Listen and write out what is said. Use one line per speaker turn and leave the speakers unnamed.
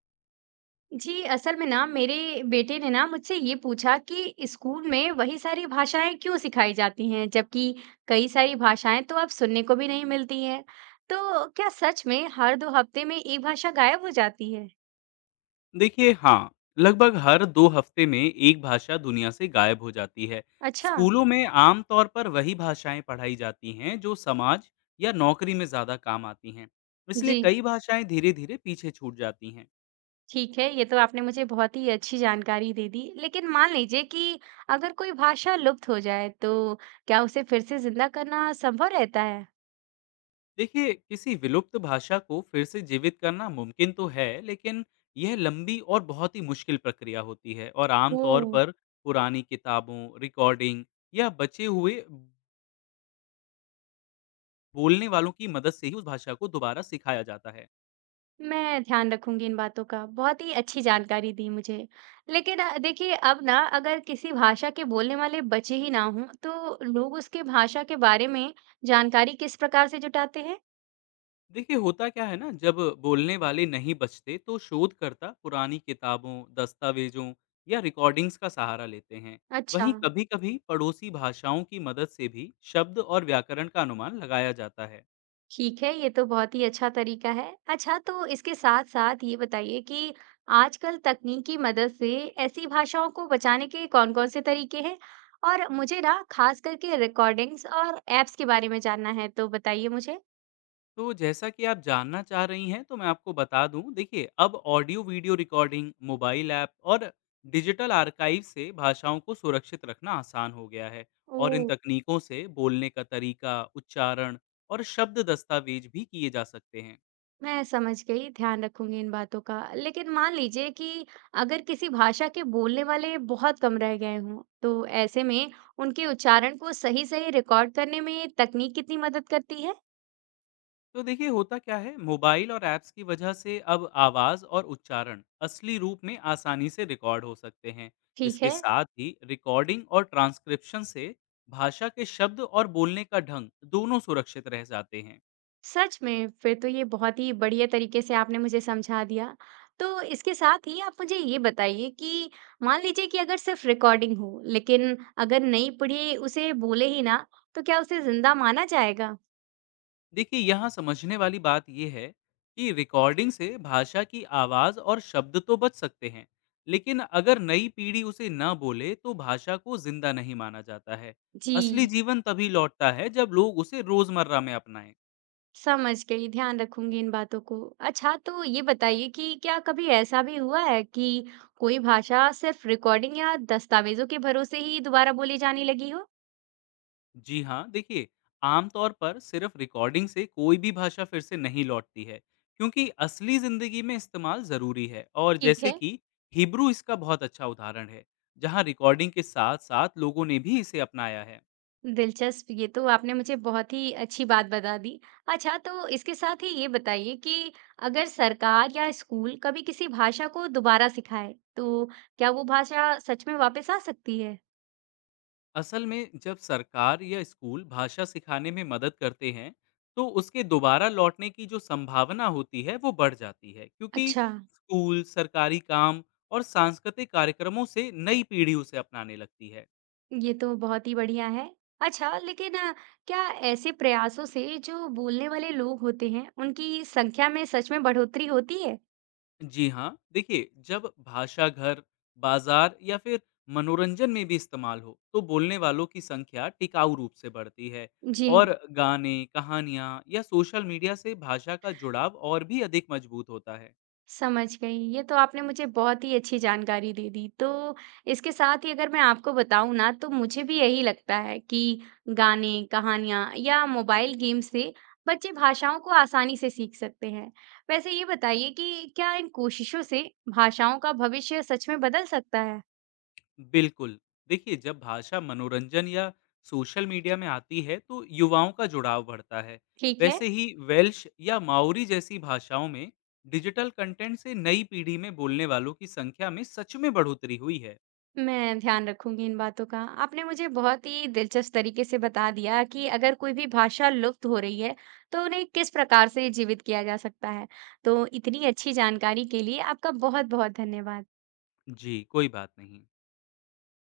जी, असल में ना मेरे बेटे ने ना मुझसे ये पूछा कि स्कूल में वही सारी भाषाएं क्यों सिखाई जाती हैं जबकि कई सारी भाषाएं तो अब सुनने को भी नहीं मिलती हैं। तो क्या सच में हर दो हफ्ते में एक भाषा गायब हो जाती है?
देखिए, हाँ। लगभग हर 2 हफ्ते में एक भाषा दुनिया से गायब हो जाती है।
अच्छा।
स्कूलों में आमतौर पर वही भाषाएं पढ़ाई जाती हैं जो समाज या नौकरी में ज़्यादा काम आती हैं। इसलिए
जी।
कई भाषाएं धीरे धीरे पीछे छूट जाती हैं।
ठीक है, ये तो आपने मुझे बहुत ही अच्छी जानकारी दे दी। लेकिन मान लीजिए कि अगर कोई भाषा लुप्त हो जाए तो क्या उसे फिर से जिंदा करना संभव रहता है?
देखिए, किसी विलुप्त भाषा को फिर से जीवित करना मुमकिन तो है, लेकिन यह लंबी और बहुत ही मुश्किल प्रक्रिया होती है। और
ओ।
आमतौर पर पुरानी किताबों, रिकॉर्डिंग या बचे हुए बोलने वालों की मदद से ही उस भाषा को दोबारा सिखाया जाता है।
मैं ध्यान रखूंगी इन बातों का। बहुत ही अच्छी जानकारी दी मुझे। लेकिन देखिए अब ना अगर किसी भाषा के बोलने वाले बचे ही ना हों, तो लोग उसके भाषा के बारे में जानकारी किस प्रकार से जुटाते हैं?
देखिए, होता क्या है ना, जब बोलने वाले नहीं बचते तो शोधकर्ता पुरानी किताबों, दस्तावेजों या रिकॉर्डिंग्स का सहारा लेते हैं।
अच्छा।
वहीं कभी-कभी पड़ोसी भाषाओं की मदद से भी शब्द और व्याकरण का अनुमान लगाया जाता है।
ठीक है, ये तो बहुत ही अच्छा तरीका है। अच्छा, तो इसके साथ-साथ ये बताइए कि आजकल तकनीक की मदद से ऐसी भाषाओं को बचाने के कौन-कौन से तरीके हैं? और मुझे ना खास करके रिकॉर्डिंग्स और ऐप्स के बारे में जानना है, तो बताइए मुझे।
तो जैसा कि आप जानना चाह रही हैं, तो मैं आपको बता दूं, देखिए, अब audio video recording, mobile app और डिजिटल आर्काइव से भाषाओं को सुरक्षित रखना आसान हो गया है। और इन
ओह!
तकनीकों से बोलने का तरीका, उच्चारण और शब्द दस्तावेज भी किए जा सकते हैं।
मैं समझ गई, ध्यान रखूंगी इन बातों का। लेकिन मान लीजिए कि अगर किसी भाषा के बोलने वाले बहुत कम रह गए हों, तो ऐसे में उनके उच्चारण को सही-सही रिकॉर्ड करने में तकनीक कितनी मदद करती है?
तो देखिए, होता क्या है, मोबाइल और ऐप्स की वजह से अब आवाज़ और उच्चारण असली रूप में आसानी से रिकॉर्ड हो सकते हैं।
ठीक
इसके
है।
साथ ही रिकॉर्डिंग और ट्रांसक्रिप्शन से भाषा के शब्द और बोलने का ढंग, दोनों सुरक्षित रह जाते हैं।
सच में फिर तो ये बहुत ही बढ़िया तरीके से आपने मुझे समझा दिया। तो इसके साथ ही आप मुझे ये बताइए कि मान लीजिए कि अगर सिर्फ रिकॉर्डिंग हो, लेकिन अगर नई पीढ़ी उसे बोले ही ना, तो क्या उसे जिंदा माना जाएगा?
देखिए, यहाँ समझने वाली बात यह है कि रिकॉर्डिंग से भाषा की आवाज़ और शब्द तो बच सकते हैं, लेकिन अगर नई पीढ़ी उसे न बोले तो भाषा को जिंदा नहीं माना जाता है।
जी।
असली जीवन तभी लौटता है जब लोग उसे रोजमर्रा में अपनाएं।
समझ गई, ध्यान रखूंगी इन बातों को। अच्छा, तो ये बताइए कि क्या कभी ऐसा भी हुआ है कि कोई भाषा सिर्फ़ रिकॉर्डिंग या दस्तावेज़ों के भरोसे ही दोबारा बोली जाने लगी हो?
जी हाँ, देखिए, आमतौर पर सिर्फ रिकॉर्डिंग से कोई भी भाषा फिर से नहीं लौटती है, क्योंकि असली ज़िंदगी में इस्तेमाल ज़रूरी है। और
ठीक
जैसे
है।
कि हिब्रू इसका बहुत अच्छा उदाहरण है, जहाँ रिकॉर्डिंग के साथ-साथ लोगों ने भी इसे अपनाया है।
दिलचस्प, ये तो आपने मुझे बहुत ही अच्छी बात बता दी। अच्छा, तो इसके साथ ही ये बताइए कि अगर सरकार या स्कूल कभी किसी भाषा को दोबारा सिखाए, तो क्या वो भाषा सच में वापस आ सकती है?
असल में जब सरकार या स्कूल भाषा सिखाने में मदद करते हैं, तो उसके दोबारा लौटने की जो संभावना होती है, वो बढ़ जाती है। क्योंकि
अच्छा।
स्कूल, सरकारी काम और सांस्कृतिक कार्यक्रमों से नई पीढ़ी उसे अपनाने लगती है।
ये तो बहुत ही बढ़िया है। अच्छा, लेकिन क्या ऐसे प्रयासों से जो बोलने वाले लोग होते हैं, उनकी संख्या में सच में बढ़ोतरी होती है?
जी हाँ, देखिए, जब भाषा घर, बाजार या फिर मनोरंजन में भी इस्तेमाल हो, तो बोलने वालों की संख्या टिकाऊ रूप से बढ़ती है।
जी।
और गाने, कहानियाँ या सोशल मीडिया से भाषा का जुड़ाव और भी अधिक मजबूत होता है।
समझ गई। ये तो आपने मुझे बहुत ही अच्छी जानकारी दे दी। तो इसके साथ ही अगर मैं आपको बताऊँ ना, तो मुझे भी यही लगता है कि गाने, कहानियाँ या मोबाइल गेम से बच्चे भाषाओं को आसानी से सीख सकते हैं। वैसे ये बताइए कि क्या इन कोशिशों से भाषाओं का भविष्य सच में बदल सकता है?
बिल्कुल। देखिए, जब भाषा मनोरंजन या सोशल मीडिया में आती है तो युवाओं का जुड़ाव बढ़ता है।
ठीक है।
वैसे ही वेल्श या माओरी जैसी भाषाओं में डिजिटल कंटेंट से नई पीढ़ी में बोलने वालों की संख्या में सच में बढ़ोतरी हुई है।
मैं ध्यान रखूंगी इन बातों का। आपने मुझे बहुत ही दिलचस्प तरीके से बता दिया कि अगर कोई भी भाषा लुप्त हो रही है, तो उन्हें किस प्रकार से जीवित किया जा सकता है। तो इतनी अच्छी जानकारी के लिए आपका बहुत-बहुत धन्यवाद।
जी, कोई बात नहीं।